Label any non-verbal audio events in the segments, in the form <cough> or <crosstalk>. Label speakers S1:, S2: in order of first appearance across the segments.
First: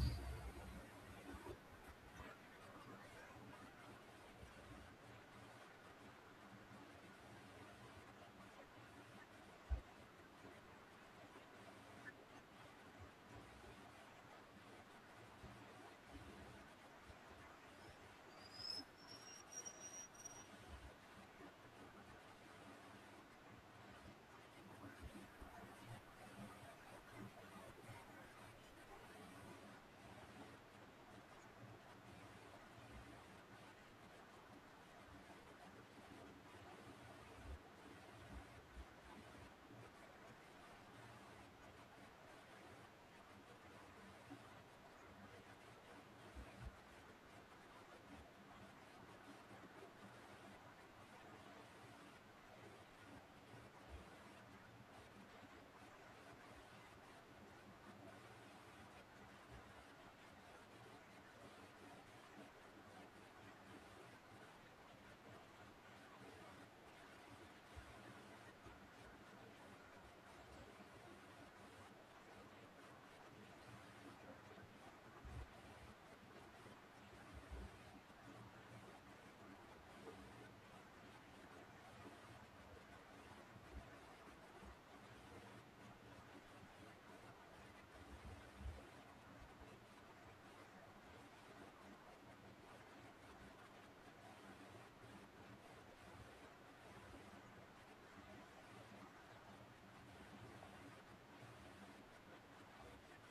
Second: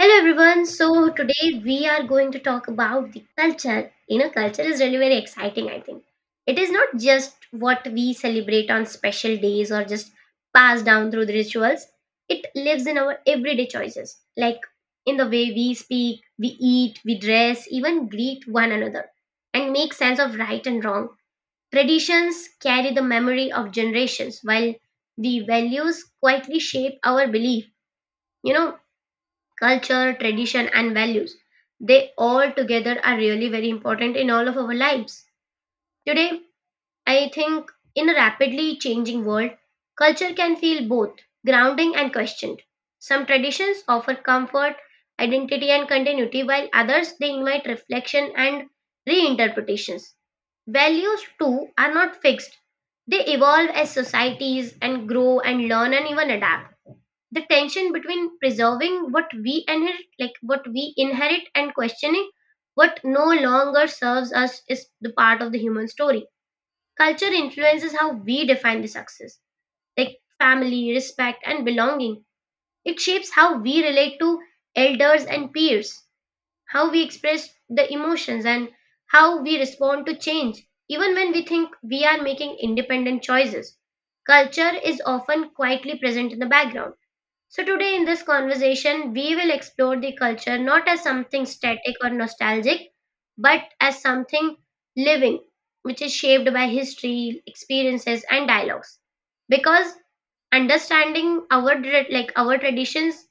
S1: Hello everyone. So today we are going to talk about the culture. You know, culture is really very exciting, I think. It is not just what we celebrate on special days or just pass down through the rituals. It lives in our everyday choices, like in the way we speak, we eat, we dress, even greet one another, and make sense of right and wrong. Traditions carry the memory of generations, while the values quietly shape our belief. You know, culture, tradition, and values. They all together are really very important in all of our lives. Today, I think in a rapidly changing world, culture can feel both grounding and questioned. Some traditions offer comfort, identity, and continuity, while others they invite reflection and reinterpretations. Values, too, are not fixed. They evolve as societies and grow and learn and even adapt the tension between preserving what we inherit and questioning what no longer serves us is the part of the human story. Culture influences how we define the success, like family, respect, and belonging. It shapes how we relate to elders and peers, how we express the emotions, and how we respond to change. Even when we think we are making independent choices, culture is often quietly present in the background. So, today in this conversation, we will explore the culture not as something static or nostalgic, but as something living, which is shaped by history, experiences, and dialogues. Because understanding our traditions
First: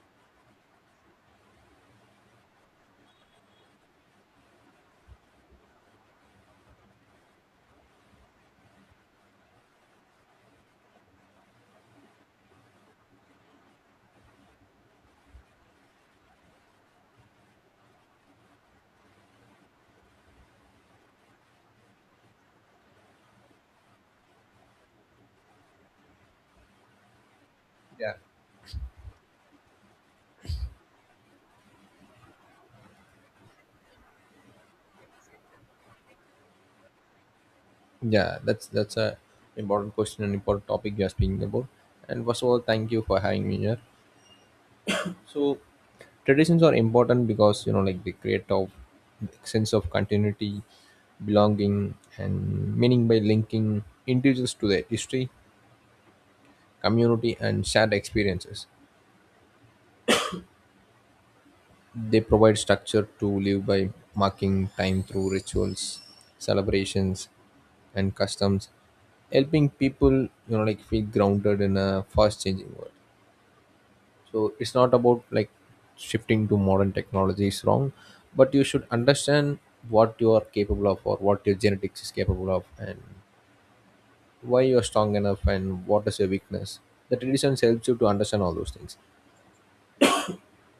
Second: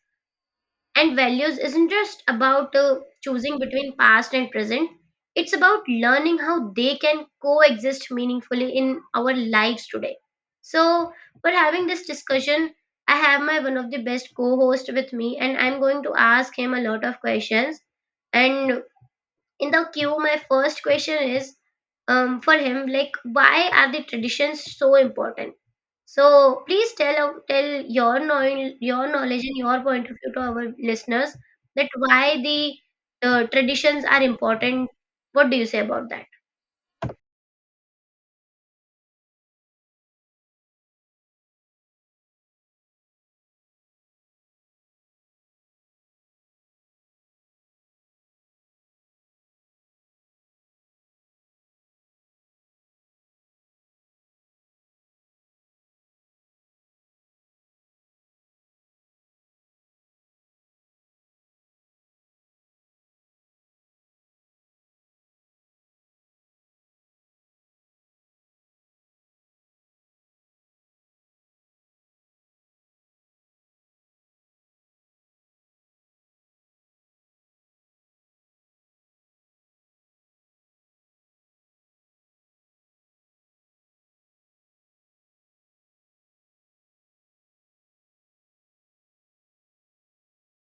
S1: and values isn't just about choosing between past and present, it's about learning how they can coexist meaningfully in our lives today. So, for having this discussion, I have my one of the best co host with me, and I'm going to ask him a lot of questions. And in the queue, my first question is for him, like, why are the traditions so important? So please tell
S2: Yeah.
S1: your knowledge and your point of view to our listeners that why the traditions are important. What do you say about that?
S2: Yeah, that's a important question and important topic you are speaking about. And first of all, thank you for having me here. So traditions are important because like they create a sense of continuity, belonging, and meaning by linking individuals to their history, community, and shared experiences. They provide structure to live by, marking time through rituals, celebrations, and customs, helping people like feel grounded in a fast changing world. So it's not about like shifting to modern technology is wrong, but you should understand what you are capable of or what your genetics is capable of, and why you are strong enough and what is your weakness. The traditions helps you to understand all those things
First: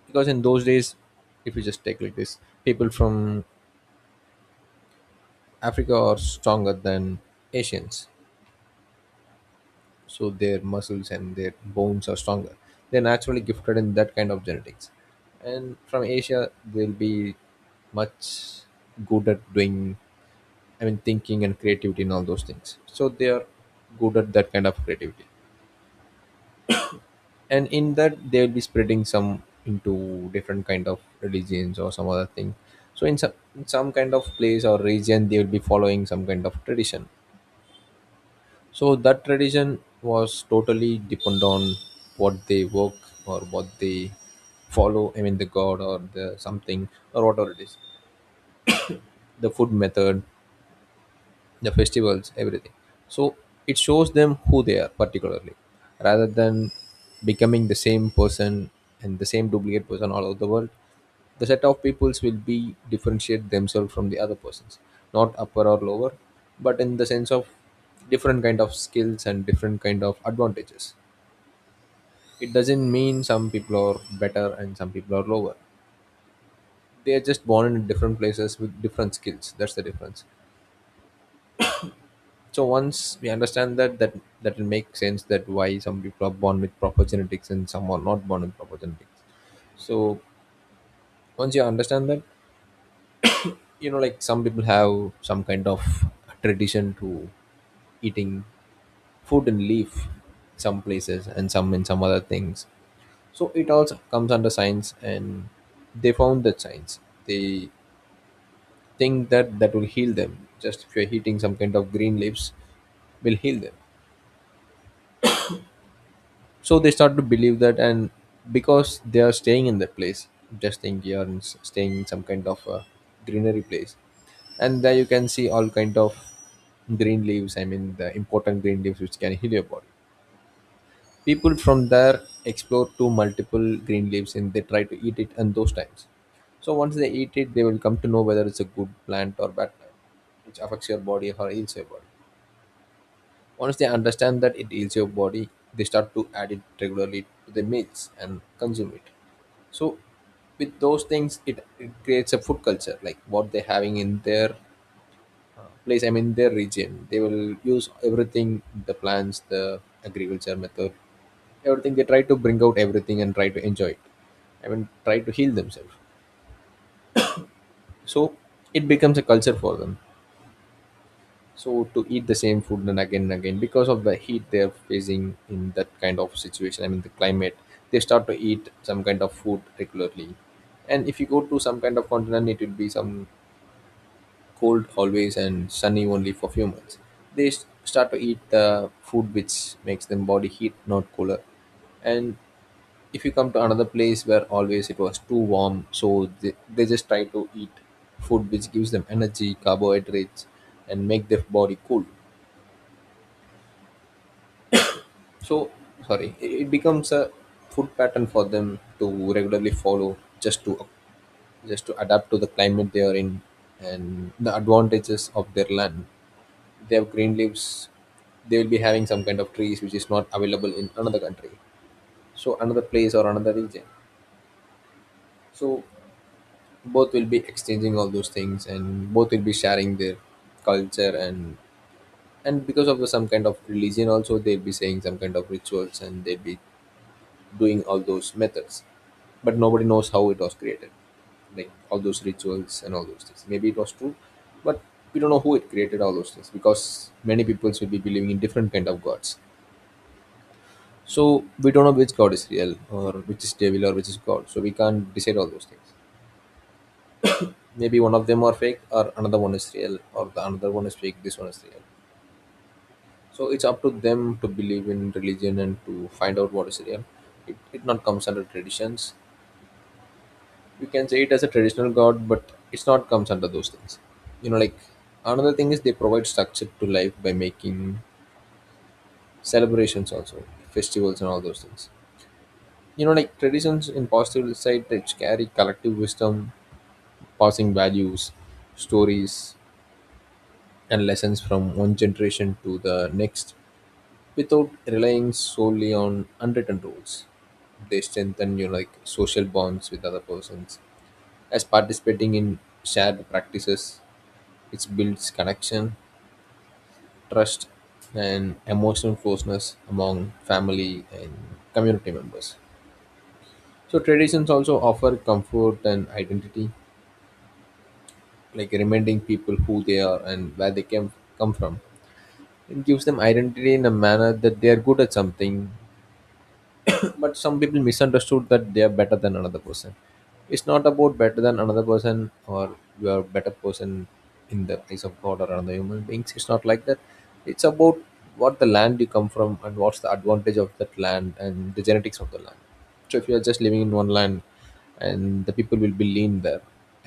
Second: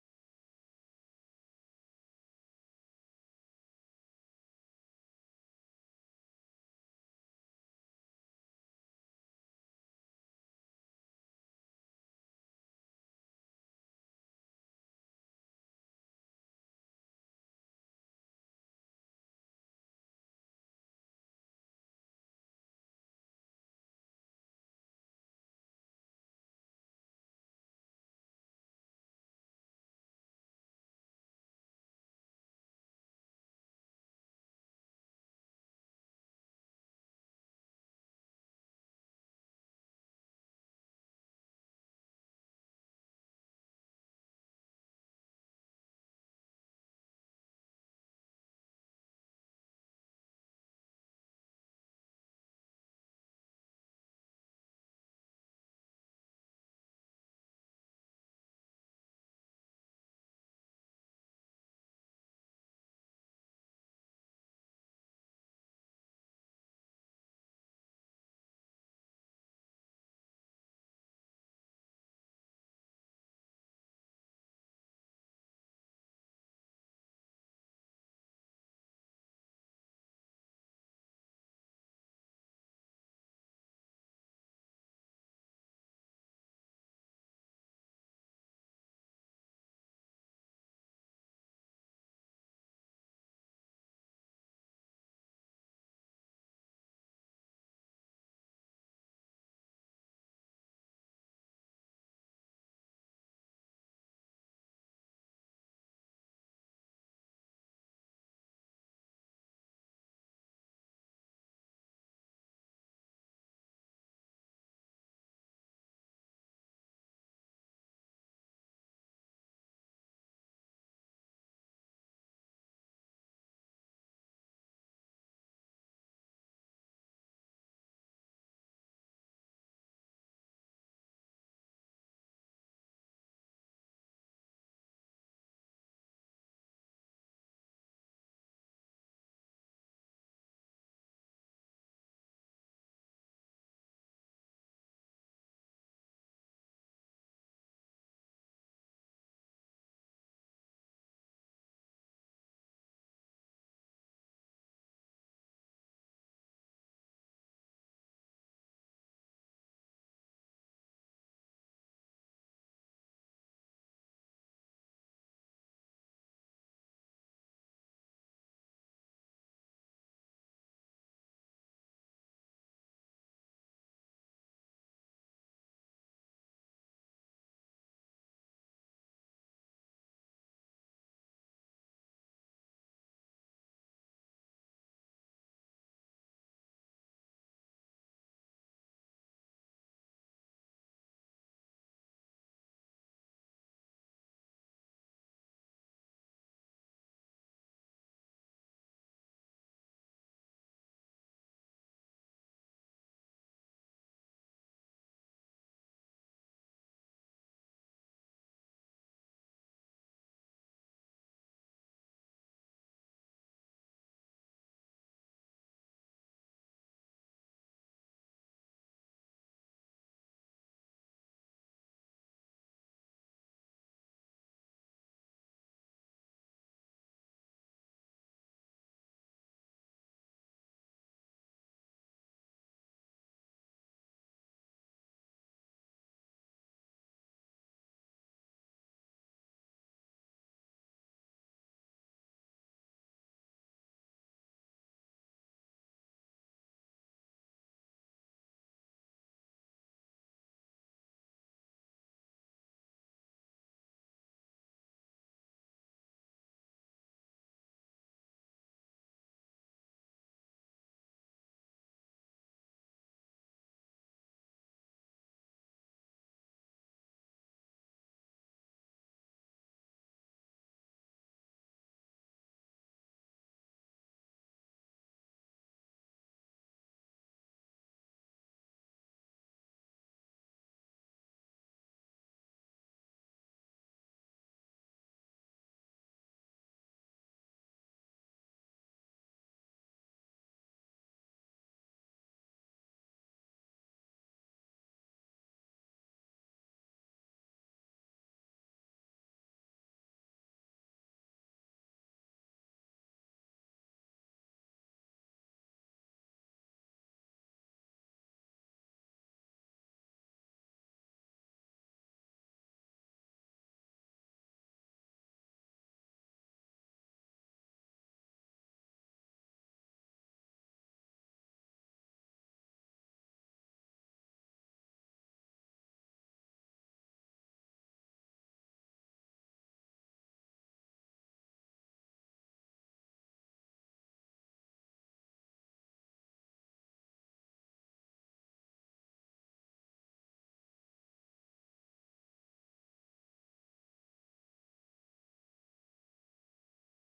S2: because in those days, if you just take like this, people from Africa are stronger than Asians. So their muscles and their bones are stronger. They're naturally gifted in that kind of genetics. And from Asia, they'll be much good at doing, I mean, thinking and creativity and all those things. So they are good at that kind of creativity. And in that, they'll be spreading some into different kind of religions or some other thing. So in some kind of place or region, they will be following some kind of tradition. So that tradition was totally depend on what they work or what they follow. I mean, the god or the something or whatever it is, the food method, the festivals, everything. So it shows them who they are particularly, rather than becoming the same person and the same duplicate person all over the world. The set of peoples will be differentiate themselves from the other persons, not upper or lower, but in the sense of different kind of skills and different kind of advantages. It doesn't mean some people are better and some people are lower. They are just born in different places with different skills. That's the difference. So once we understand that, that that will make sense that why some people are born with proper genetics and some are not born with proper genetics. So once you understand that, like, some people have some kind of tradition to eating fruit and leaf some places and some in some other things. So it also comes under science, and they found that science. They think that that will heal them. Just if you're eating some kind of green leaves, will heal them. So they start to believe that, and because they are staying in that place, just think you are in, staying in some kind of a greenery place, and there you can see all kind of green leaves. I mean, the important green leaves which can heal your body. People from there explore to multiple green leaves and they try to eat it in those times. So once they eat it, they will come to know whether it's a good plant or bad plant, which affects your body or heals your body. Once they understand that it heals your body, they start to add it regularly to their meals and consume it. So, with those things, it creates a food culture, like what they're having in their place, I mean, their region. They will use everything, the plants, the agriculture method, everything. They try to bring out everything and try to enjoy it. I mean, try to heal themselves. So, it becomes a culture for them. So to eat the same food and again because of the heat they're facing in that kind of situation, I mean the climate, they start to eat some kind of food regularly. And if you go to some kind of continent, it will be some cold always and sunny only for few months. They start to eat the food which makes them body heat not cooler. And if you come to another place where always it was too warm, so they just try to eat food which gives them energy carbohydrates and make their body cool. So, sorry, it becomes a food pattern for them to regularly follow, just to adapt to the climate they are in and the advantages of their land. They have green leaves. They will be having some kind of trees which is not available in another country. So another place or another region. So both will be exchanging all those things and both will be sharing their culture, and because of the, some kind of religion also, they'll be saying some kind of rituals and they'll be doing all those methods. But nobody knows how it was created, like all those rituals and all those things, maybe it was true. But we don't know who it created all those things because many people will be believing in different kind of gods. So we don't know which god is real or which is devil or which is god, so we can't decide all those things. Maybe one of them are fake or another one is real, or the another one is fake, this one is real. So it's up to them to believe in religion and to find out what is real. It not comes under traditions. You can say it as a traditional god, but it's not comes under those things. Like, another thing is they provide structure to life by making celebrations also, festivals and all those things. Like, traditions in positive side they carry collective wisdom, passing values, stories and lessons from one generation to the next without relying solely on unwritten rules. They strengthen, like, social bonds with other persons as participating in shared practices. It builds connection, trust, and emotional closeness among family and community members. So traditions also offer comfort and identity, like reminding people who they are and where they came come from. It gives them identity in a manner that they are good at something. <coughs> But some people misunderstood that they are better than another person. It's not about better than another person or you are a better person in the eyes of god or another human beings. It's not like that. It's about what the land you come from and what's the advantage of that land and the genetics of the land. So if you are just living in one land, and the people will be lean there,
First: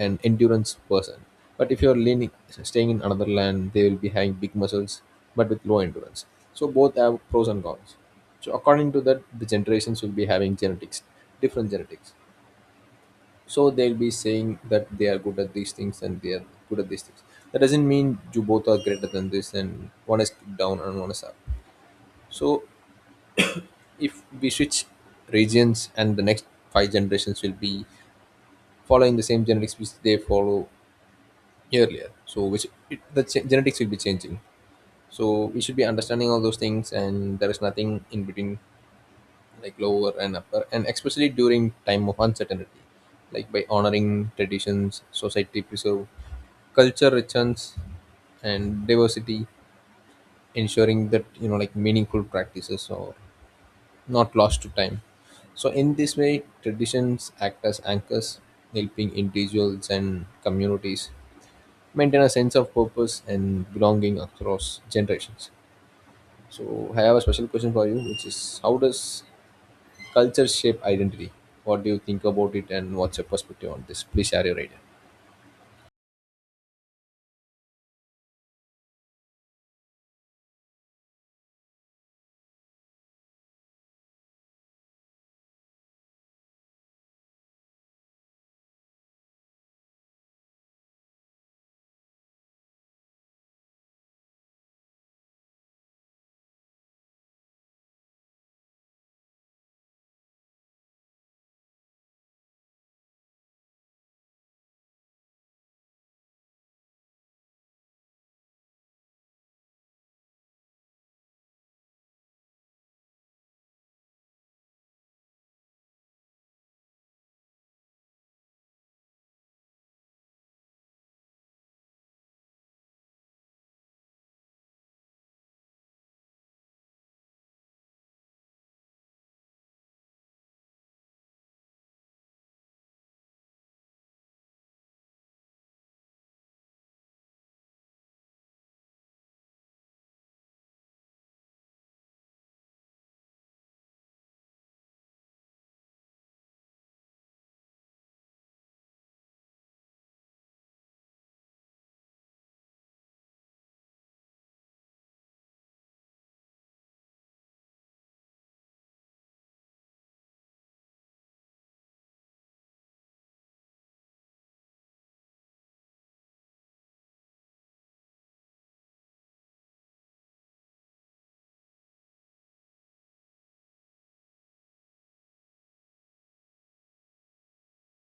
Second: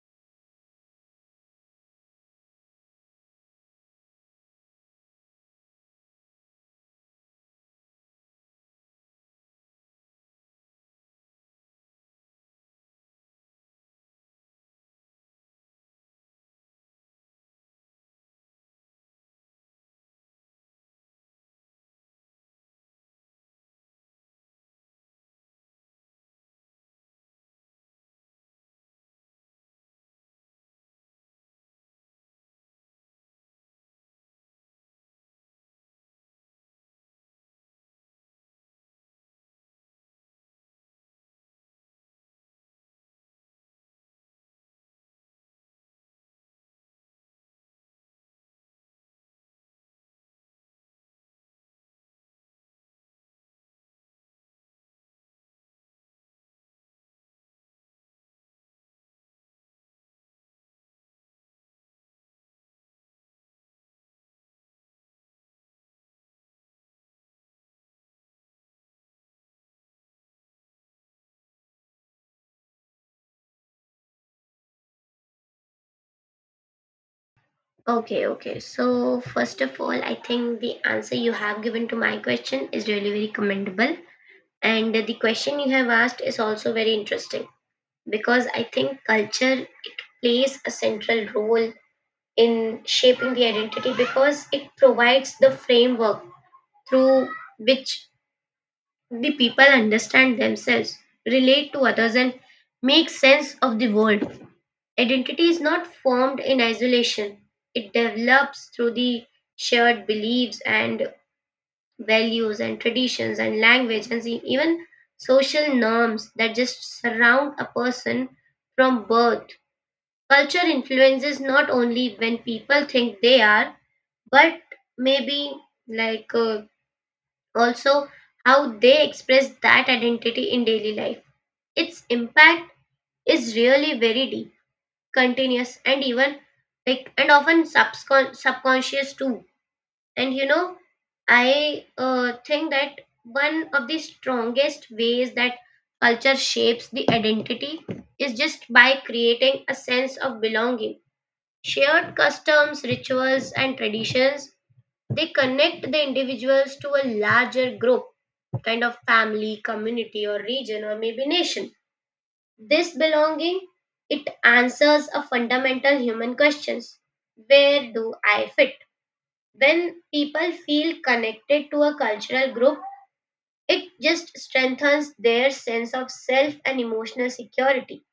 S2: an endurance person. But if you are leaning staying in another land, they will be having big muscles but with low endurance. So both have pros and cons. So according to that, the generations will be having genetics, different genetics. So they'll be saying that they are good at these things and they are good at these things. That doesn't mean you both are greater than this and one is down and one is up. So if we switch regions and the next five generations will be following the same genetics which they follow earlier. So which it, the genetics will be changing. So we should be understanding all those things and there is nothing in between like lower and upper. And especially during time of uncertainty, like by honoring traditions, society preserve culture richness and diversity, ensuring that like meaningful practices are not lost to time. So in this way, traditions act as anchors, helping individuals and communities maintain a sense of purpose and belonging across generations. So I have a special question for you, which is, how does culture shape identity? What do you think about it, and what's your perspective on this? Please share your idea.
S1: Okay, okay. So first of all, I think the answer you have given to my question is really very commendable, and the question you have asked is also very interesting. Because I think culture it plays a central role in shaping the identity because it provides the framework through which the people understand themselves, relate to others, and make sense of the world. Identity is not formed in isolation, it develops through the shared beliefs and values and traditions and language and even social norms that just surround a person from birth. Culture influences not only when people think they are, but maybe like also how they express that identity in daily life. Its impact is really very deep, continuous, and even like and often subconscious too. And you know, I think that one of the strongest ways that culture shapes the identity is just by creating a sense of belonging. Shared customs, rituals, and traditions they connect the individuals to a larger group, kind of family, community, or region, or maybe nation. This belonging it answers a fundamental human questions: where do I fit? When people feel connected to a cultural group, it just strengthens their sense of self and emotional security.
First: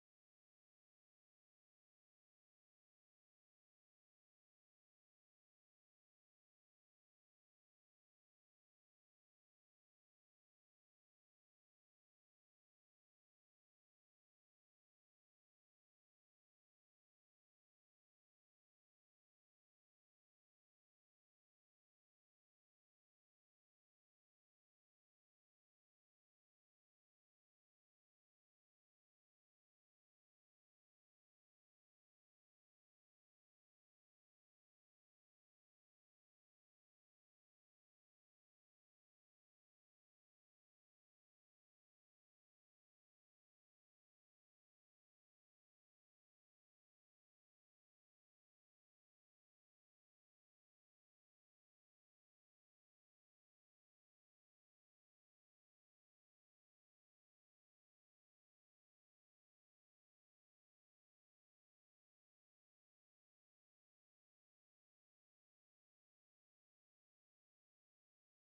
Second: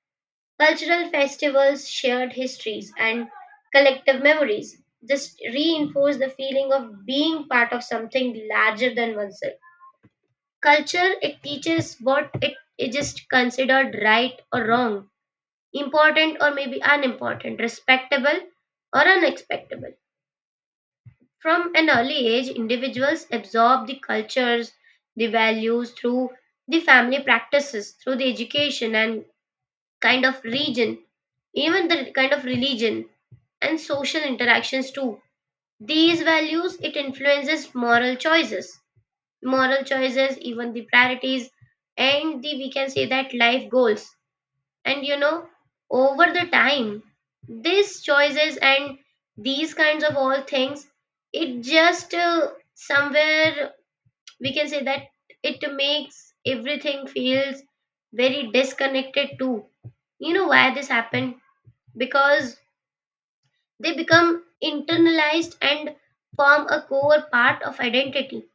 S1: Cultural festivals, shared histories, and collective memories. This reinforced the feeling of being part of something larger than oneself. Culture, it teaches what it is just considered right or wrong, important or maybe unimportant, respectable or unexpectable. From an early age, individuals absorb the cultures, the values through the family practices, through the education and kind of region, even the kind of religion and social interactions too. These values it influences moral choices, even the priorities and the we can say that life goals. And you know, over the time, these choices and these kinds of all things, it just somewhere we can say that it makes everything feels very disconnected too. You know why this happened? Because they become internalized and form a core part of identity.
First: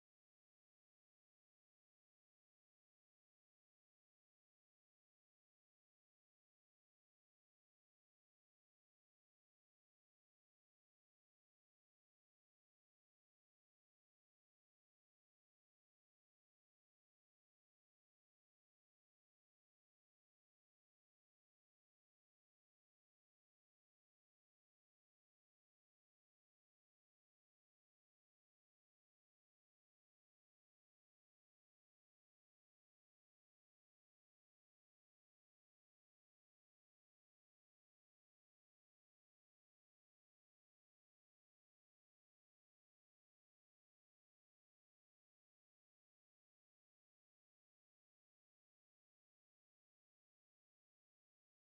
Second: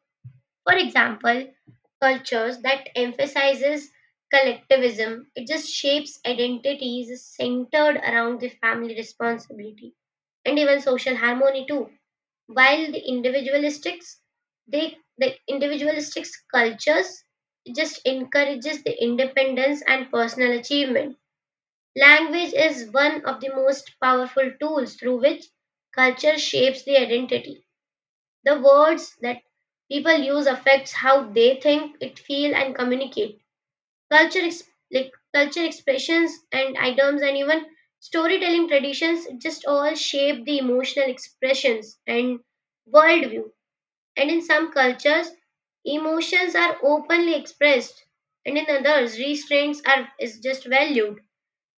S1: For example, cultures that emphasizes collectivism, it just shapes identities centered around the family responsibility and even social harmony too. While the individualistics, the individualistics cultures just encourages the independence and personal achievement. Language is one of the most powerful tools through which culture shapes the identity. The words that people use affects how they think, it feel and communicate. Culture ex- like culture expressions and items and even storytelling traditions just all shape the emotional expressions and worldview. And in some cultures, emotions are openly expressed and in others restraints are is just valued.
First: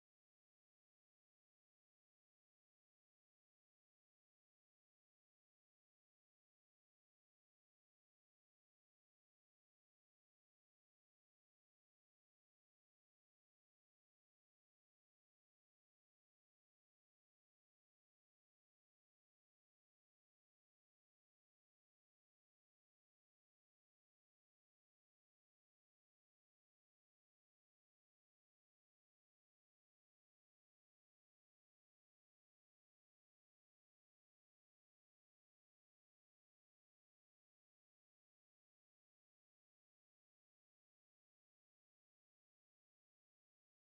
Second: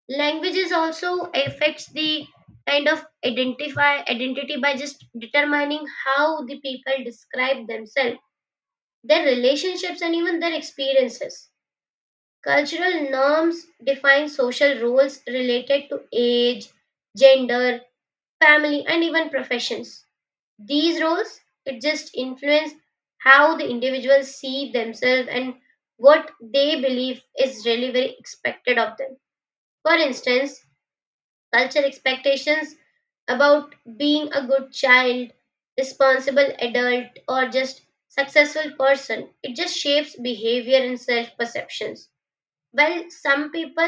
S1: Languages also affects the kind of identify identity by just determining how the people describe themselves, their relationships, and even their experiences. Cultural norms define social roles related to age, gender, family, and even professions. These roles it just influence how the individuals see themselves and what they believe is really very expected of them. For instance, culture expectations about being a good child, responsible adult, or just successful person. It just shapes behavior and self perceptions. Well, some people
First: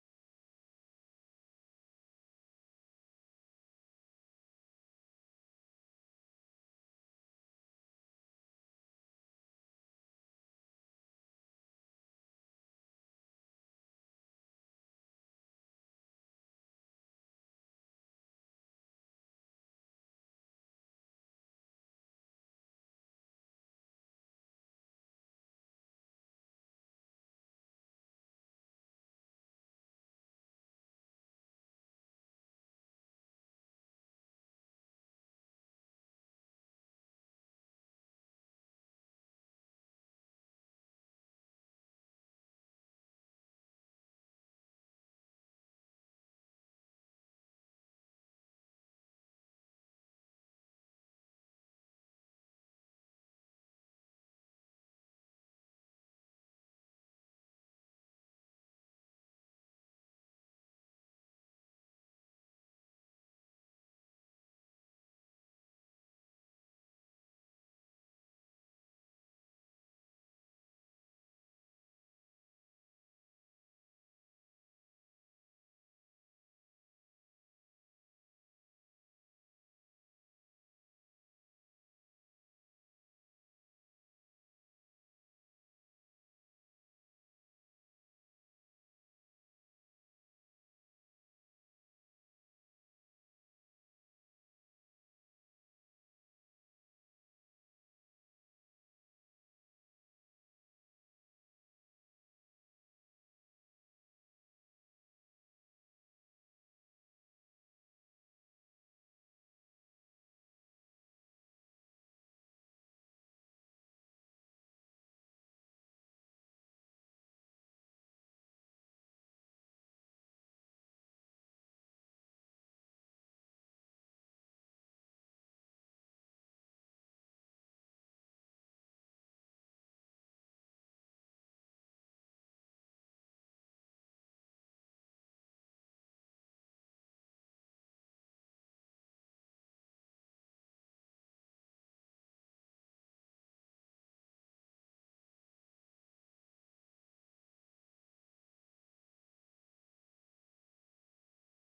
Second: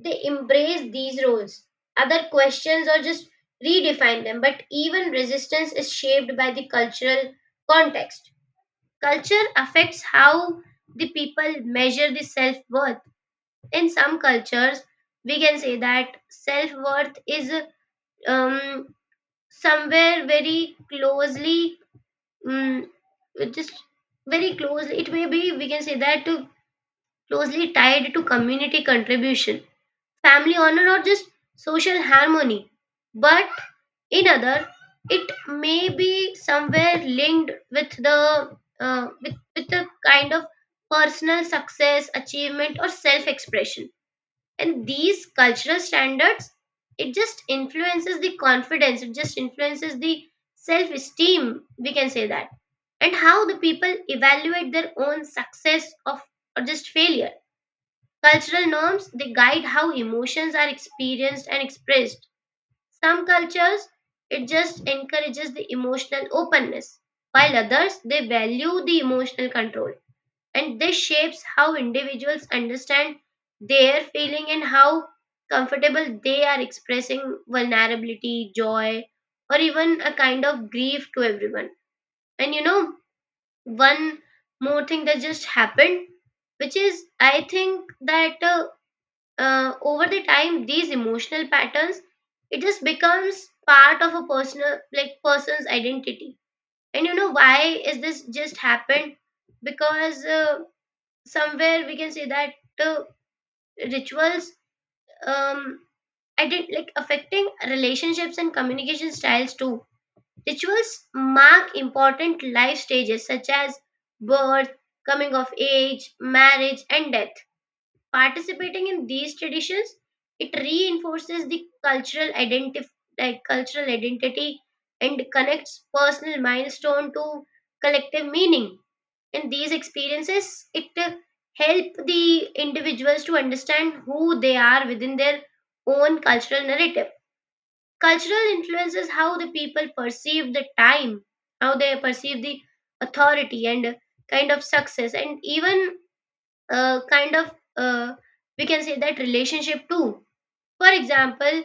S1: they embrace these roles. Other questions or just redefine them. But even resistance is shaped by the cultural context. Culture affects how the people measure the self worth. In some cultures, we can say that self worth is um, somewhere very closely, um, just very closely, it may be, we can say that, to closely tied to community contribution, family honor, or just social harmony. But in other, it may be somewhere linked with the kind of personal success, achievement, or self expression. And these cultural standards it just influences the confidence, it just influences the self esteem, we can say that, and how the people evaluate their own success of or just failure. Cultural norms they guide how emotions are experienced and expressed. Some cultures it just encourages the emotional openness, while others they value the emotional control. And this shapes how individuals understand their feeling and how comfortable they are expressing vulnerability, joy, or even a kind of grief to everyone. And you know, one more thing that just happened, which is I think that over the time these emotional patterns it just becomes part of a personal like person's identity. And you know why is this just happened? Because somewhere we can say that uh, rituals um I did like affecting relationships and communication styles too. Rituals mark important life stages such as birth, coming of age, marriage, and death. Participating in these traditions it reinforces the cultural identity cultural identity and connects personal milestone to collective meaning. And these experiences it help the individuals to understand who they are within their own cultural narrative. Cultural influences how the people perceive the time, how they perceive the authority and kind of success and even kind of uh, we can say that relationship too. For example,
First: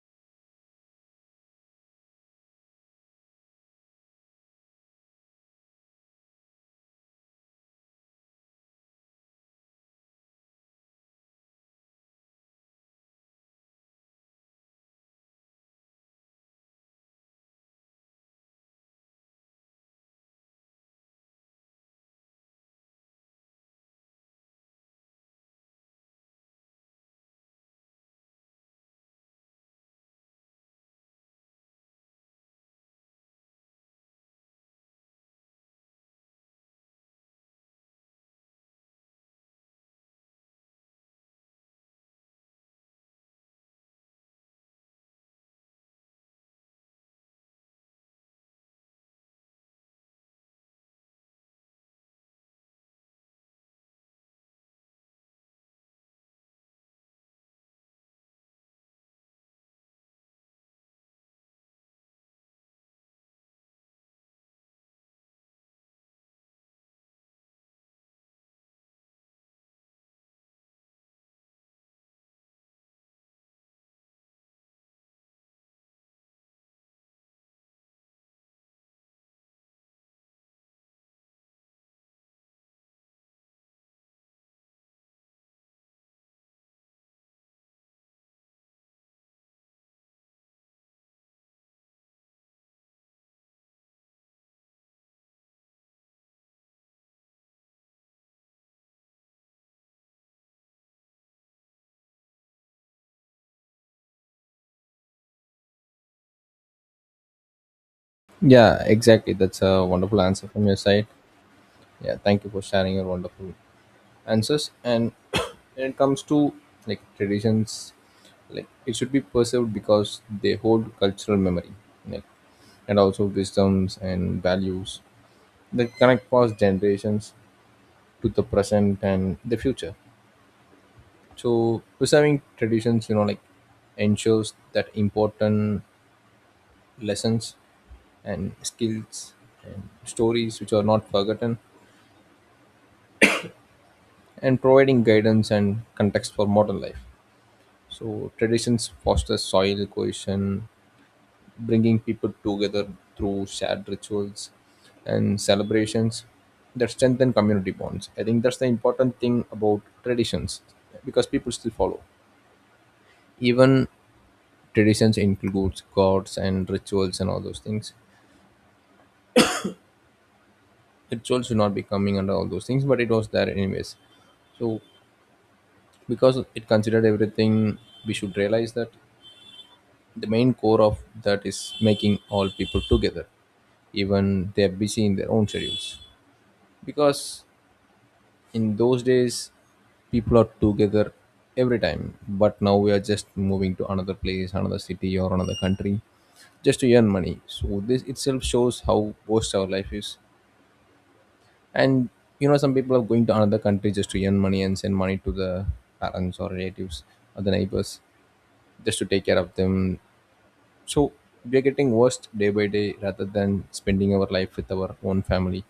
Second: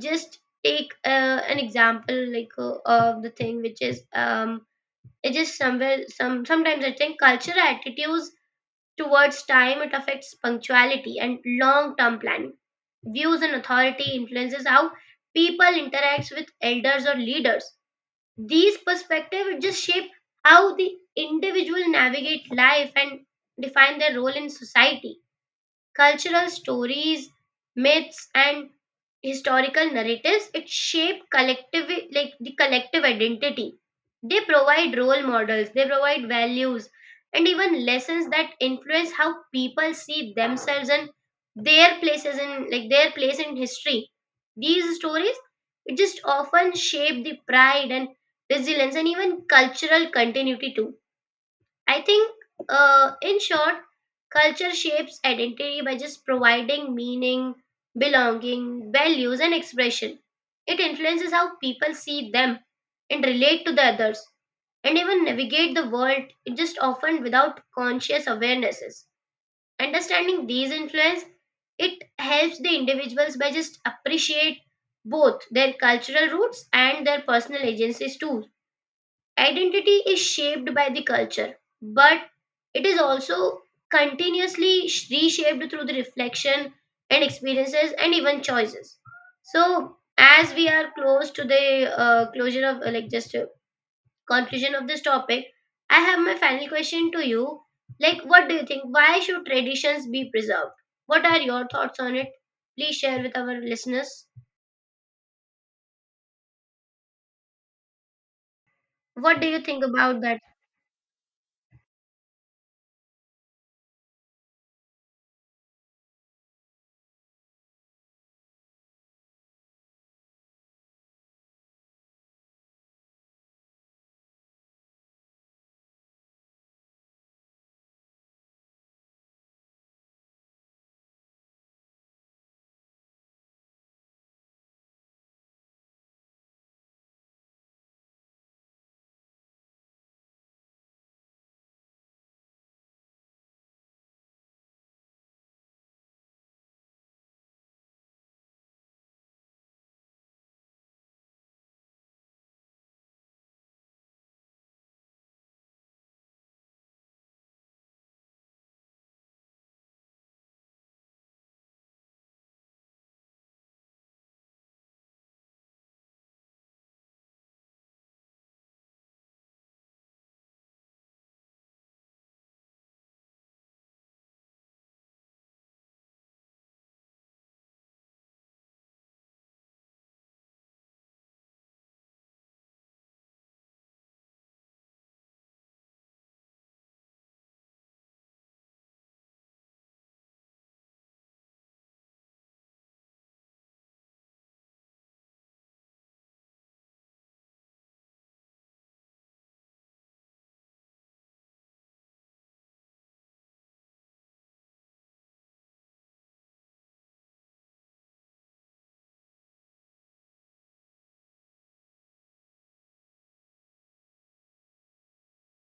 S1: just take an example like of the thing which is it is somewhere sometimes I think cultural attitudes towards time, it affects punctuality and long term planning. Views and authority influences how people interact with elders or leaders. These perspectives just shape how the individual navigate life and define their role in society. Cultural stories, myths, and historical narratives it shape collective like the collective identity. They provide role models, they provide values, and even lessons that influence how people see themselves and their place in history. These stories it just often shape the pride and resilience and even cultural continuity too. I think, in short, culture shapes identity by just providing meaning, belonging, values, and expression. It influences how people see them and relate to the others and even navigate the world, it just often without conscious awarenesses. Understanding these influence, it helps the individuals by just appreciate both their cultural roots and their personal agencies too. Identity is shaped by the culture, but it is also continuously reshaped through the reflection and experiences and even choices. So, as we are close to the closure of like just conclusion of this topic, I have my final question to you. Like, what do you think? Why should traditions be preserved? What are your thoughts on it? Please share with our listeners.
S2: Yeah, exactly.
S1: What do you
S2: That's
S1: think
S2: a
S1: about
S2: wonderful
S1: that?
S2: answer from your side. Yeah, thank you for sharing your wonderful answers. And <coughs> <clears throat> when it comes to like traditions, like it should be perceived because they hold cultural memory, like, and also wisdoms and values that connect past generations to the present and the future. So preserving traditions, you know, like ensures that important lessons and skills and stories which are not forgotten, and providing guidance and context for modern life. So traditions foster soil cohesion, bringing people together through shared rituals and celebrations that strengthen community bonds. I think that's the important thing about traditions, because people still follow. Even traditions includes gods and rituals and all those things. Rituals should not be coming under all those things, but it was there anyways. So because it considered everything, we should realize that the main core of that is making all people together, even they're busy in their own schedules. Because in those days people are together every time, but now we are just moving to another place, another city, or another country just to earn money. So this itself shows how forced our life is. And you know, some people are going to another country just to earn money and send money to the parents or relatives or the neighbors just to take care of them. So we are getting worse day by day rather than spending our life with our own family,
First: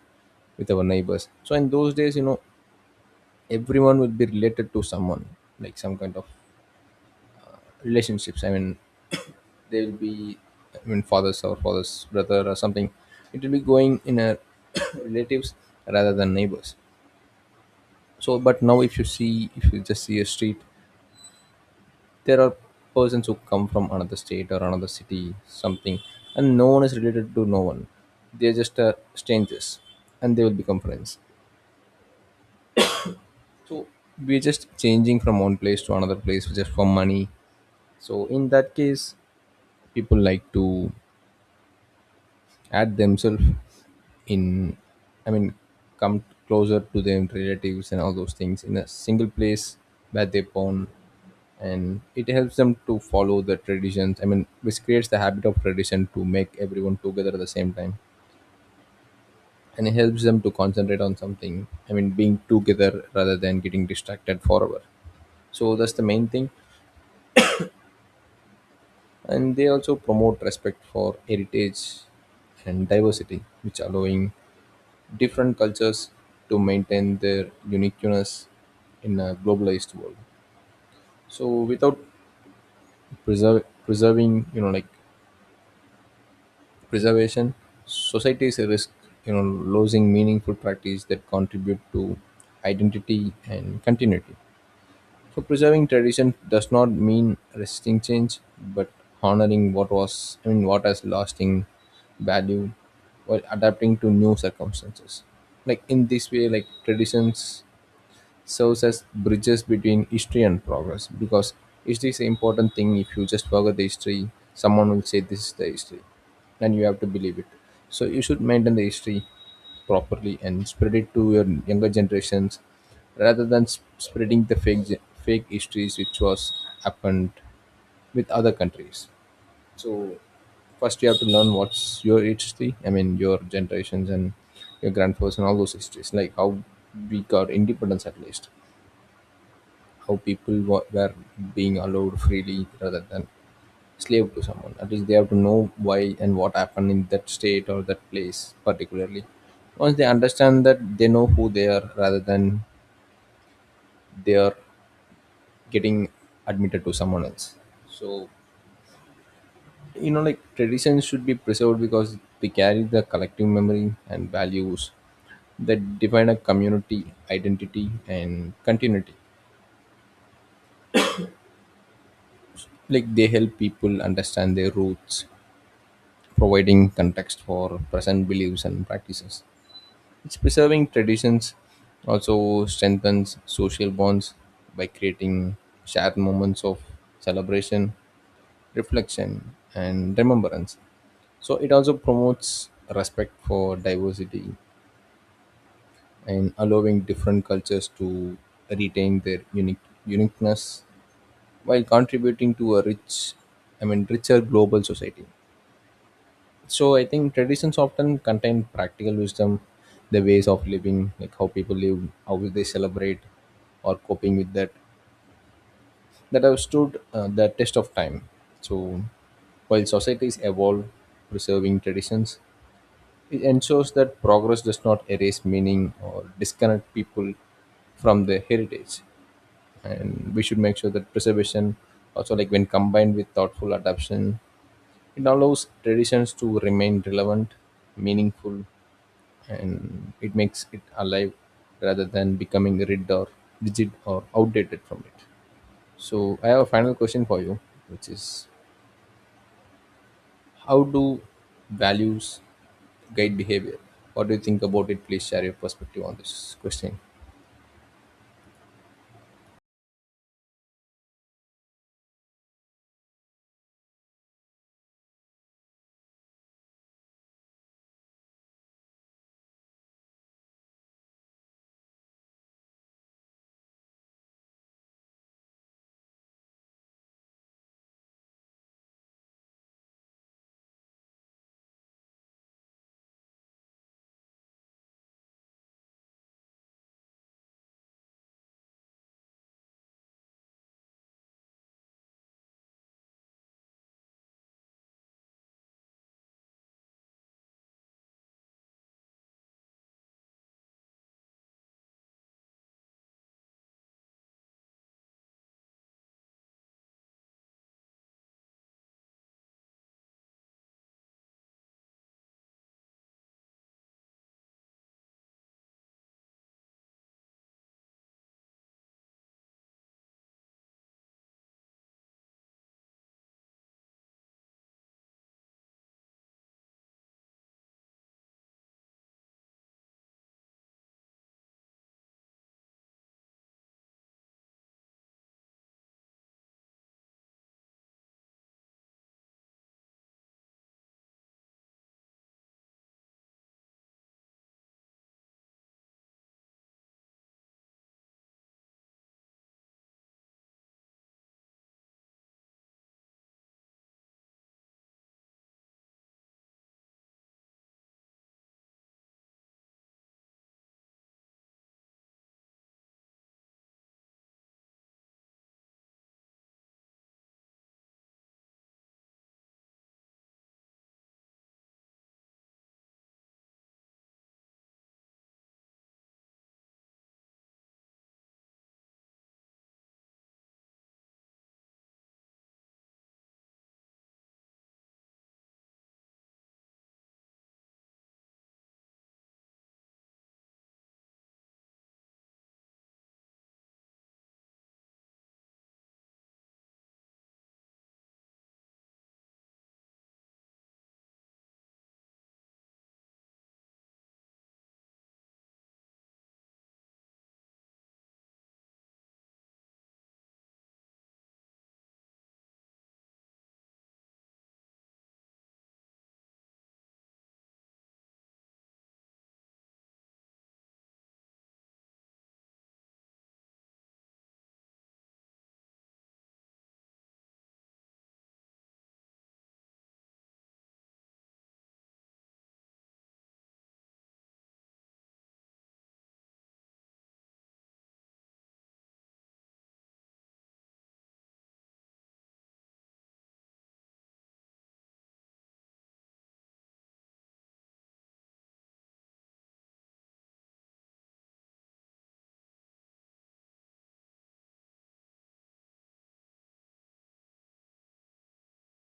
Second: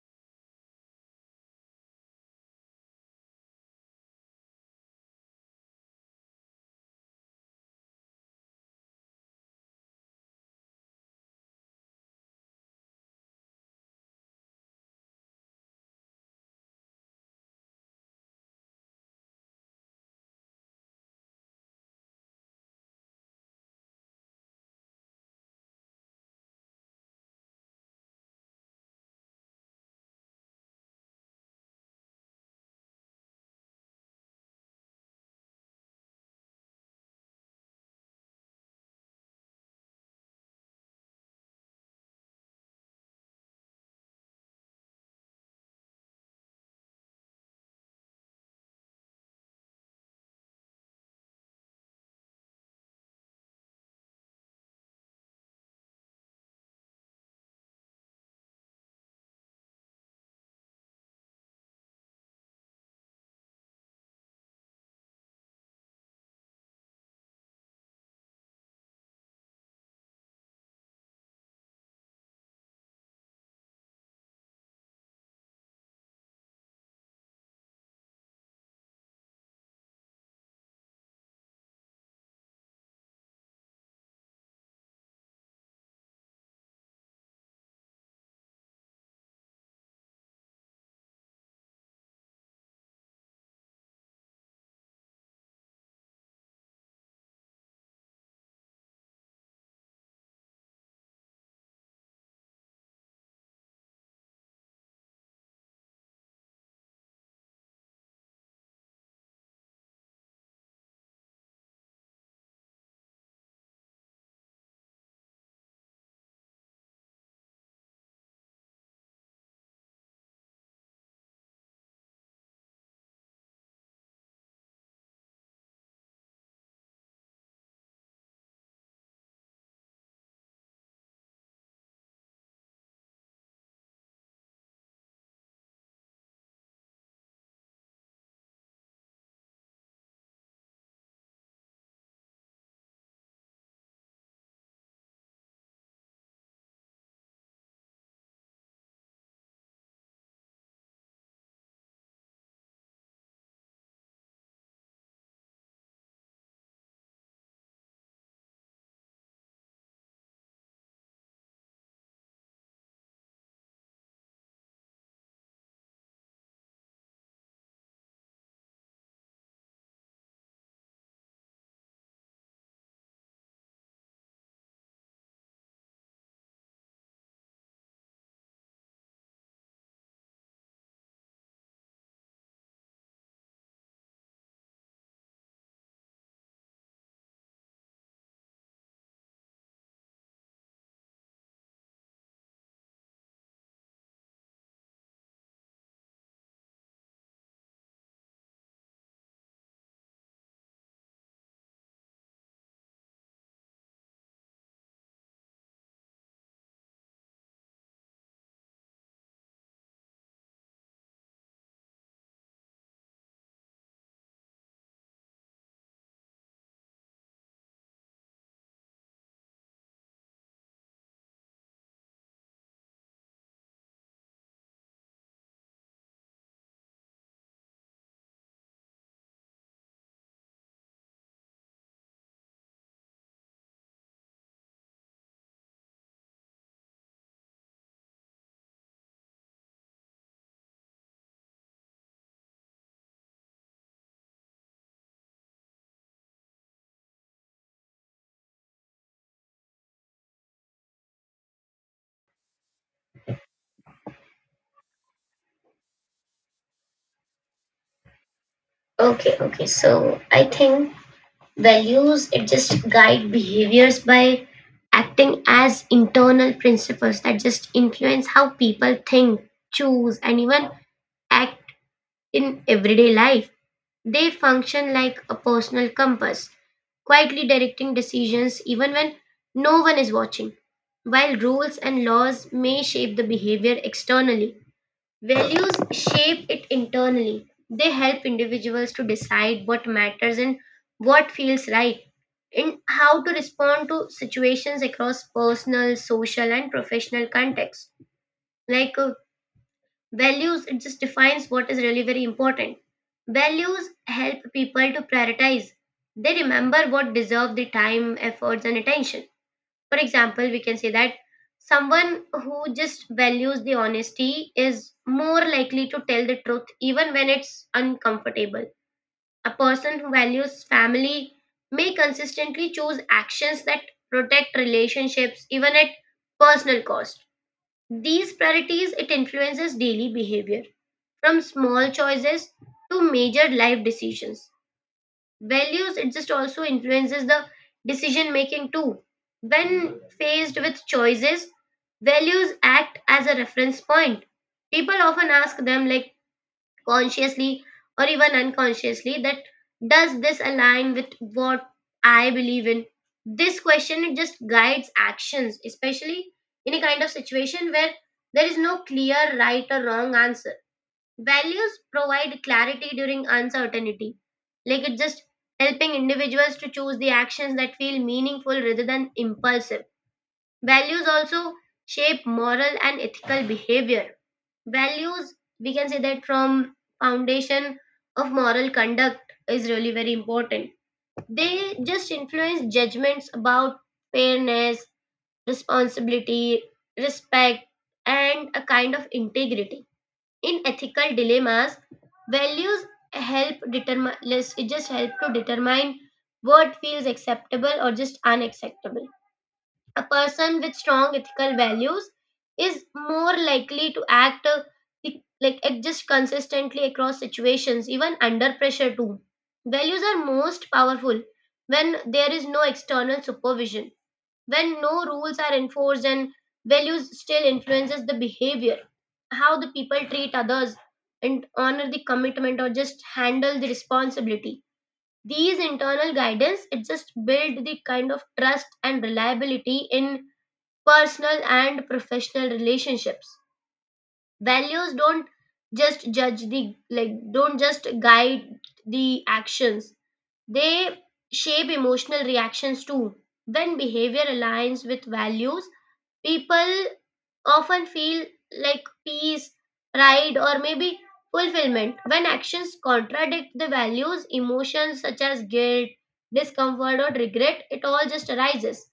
S2: with our neighbors. So in those days, you know, everyone will be related to someone, like some kind of relationships. I mean, <coughs> they will be, I mean, father's or father's brother or something. It will be going in a <coughs> relatives rather than neighbors. So, but now if you see, if you just see a street, there are persons who come from another state or another city something, and no one is related to no one. They're just strangers, and they will become friends. So we're just changing from one place to another place just for money. So in that case, people like to add themselves in, I mean, come closer to their relatives and all those things in a single place where they born. And it helps them to follow the traditions, I mean, which creates the habit of tradition to make everyone together at the same time. And it helps them to concentrate on something, I mean being together rather than getting distracted forever. So that's the main thing. And they also promote respect for heritage and diversity, which allowing different cultures to maintain their uniqueness in a globalized world. So without preserving you know like preservation, societies risk, you know, losing meaningful practice that contribute to identity and continuity. So preserving tradition does not mean resisting change, but honoring what was, I mean what has lasting value while adapting to new circumstances. Like in this way, like traditions serves as bridges between history and progress. Because history is an important thing. If you just forget the history, someone will say this is the history and you have to believe it. So you should maintain the history properly and spread it to your younger generations, rather than spreading the fake fake histories which was happened with other countries. First you have to learn what's your history, I mean your generations and your grandfathers and all those histories, like how we got independence at least, how people were being allowed freely rather than slave to someone. At least they have to know why and what happened in that state or that place particularly. Once they understand that, they know who they are rather than they are getting admitted to someone else. So you know, like traditions should be preserved because they carry the collective memory and values that define a community identity and continuity. Like they help people understand their roots, providing context for present beliefs and practices. It's preserving traditions also strengthens social bonds by creating shared moments of celebration, reflection, and remembrance. So it also promotes respect for diversity and allowing different cultures to retain their unique uniqueness while contributing to a rich, I mean richer global society. So I think traditions often contain practical wisdom, the ways of living, like how people live, how they celebrate, or coping with that, that have stood the test of time. So while societies evolve, preserving traditions, it ensures that progress does not erase meaning or disconnect people from their heritage. And we should make sure that preservation, also like when combined with thoughtful adaptation, it allows traditions to remain relevant, meaningful, and it makes it alive rather than becoming rigid or outdated from it. So I have a final question for you, which is, how do values guide behavior? What do you think about it? Please share your perspective on this question.
S1: Okay, okay. So I think values it just guide behaviors by acting as internal principles that just influence how people think, choose, and even act in everyday life. They function like a personal compass, quietly directing decisions even when no one is watching. While rules and laws may shape the behavior externally, values shape it internally. They help individuals to decide what matters and what feels right, and how to respond to situations across personal, social, and professional contexts. Like values, it just defines what is really very important. Values help people to prioritize. They remember what deserve the time, efforts, and attention. For example, we can say that someone who just values the honesty is more likely to tell the truth even when it's uncomfortable. A person who values family may consistently choose actions that protect relationships even at personal cost. These priorities it influences daily behavior, from small choices to major life decisions. Values it just also influences the decision making too. When faced with choices, values act as a reference point. People often ask them, like, consciously or even unconsciously, that does this align with what I believe in? This question it just guides actions, especially in a kind of situation where there is no clear right or wrong answer. Values provide clarity during uncertainty. Like, it's just helping individuals to choose the actions that feel meaningful rather than impulsive. Values also shape moral and ethical behavior. Values, we can say that from foundation of moral conduct is really very important. They just influence judgments about fairness, responsibility, respect, and a kind of integrity in ethical dilemmas. Values help determine, it just help to determine what feels acceptable or just unacceptable. A person with strong ethical values is more likely to act, like act just consistently across situations even under pressure too. Values are most powerful when there is no external supervision. When no rules are enforced and values still influences the behavior, how the people treat others and honor the commitment or just handle the responsibility. These internal guidance it just build the kind of trust and reliability in personal and professional relationships. Values don't just judge the, like, don't just guide the actions. They shape emotional reactions too. When behavior aligns with values, people often feel like peace, pride, or maybe fulfillment. When actions contradict the values, emotions such as guilt, discomfort, or regret, it all just arises.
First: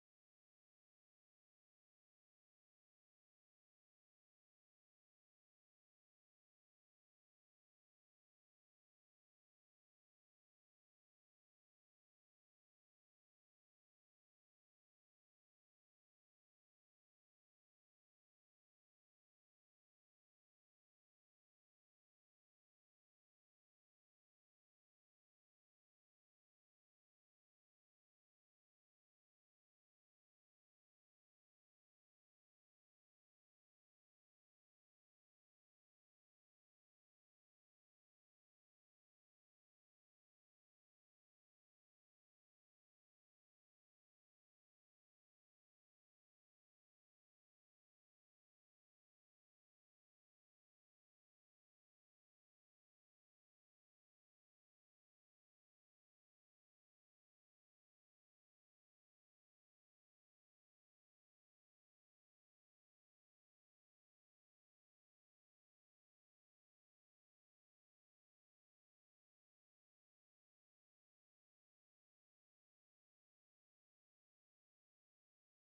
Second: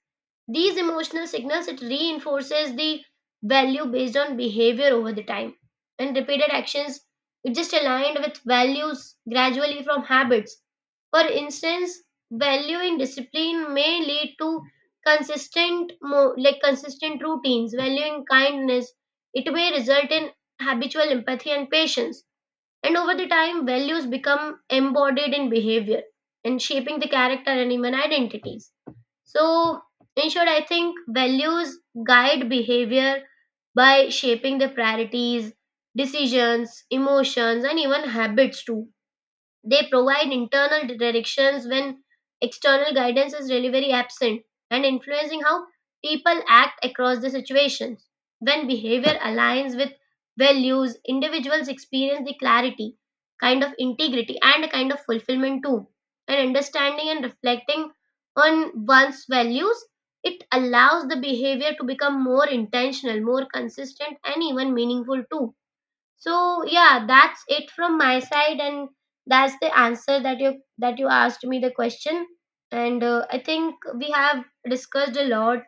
S1: These emotional signals it reinforces the value based on behavior over the time. And repeated actions it just aligned with values gradually from habits. For instance, valuing discipline may lead to consistent like consistent routines. Valuing kindness it may result in habitual empathy and patience, and over the time values become embodied in behavior, and shaping the character and even identities. So in short, I think values guide behavior by shaping the priorities, decisions, emotions, and even habits too. They provide internal directions when external guidance is really very absent, and influencing how people act across the situations. When behavior aligns with values, individuals experience the clarity, kind of integrity, and a kind of fulfillment too. And understanding and reflecting on one's values, it allows the behavior to become more intentional, more consistent, and even meaningful too. So yeah, that's it from my side, and that's the answer that you asked me the question. And I think we have discussed a lot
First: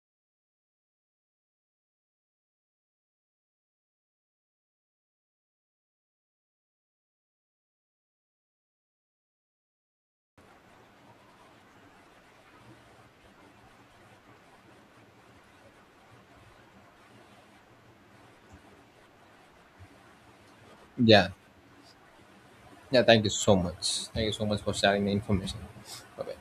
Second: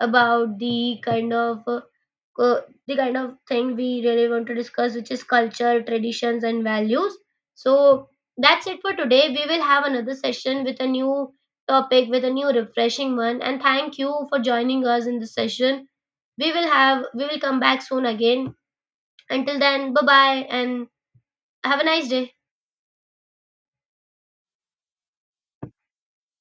S1: about the kind of the kind of thing we really want to discuss, which is culture, traditions, and values. So that's it for today. We will have another session with a new topic, with a new refreshing one. And thank you for joining us in this session. We will come back soon again. Until then, bye bye, and
S2: Yeah.
S1: have a nice day.
S2: Yeah, thank you so much, thank you so much for sharing the information. Bye bye.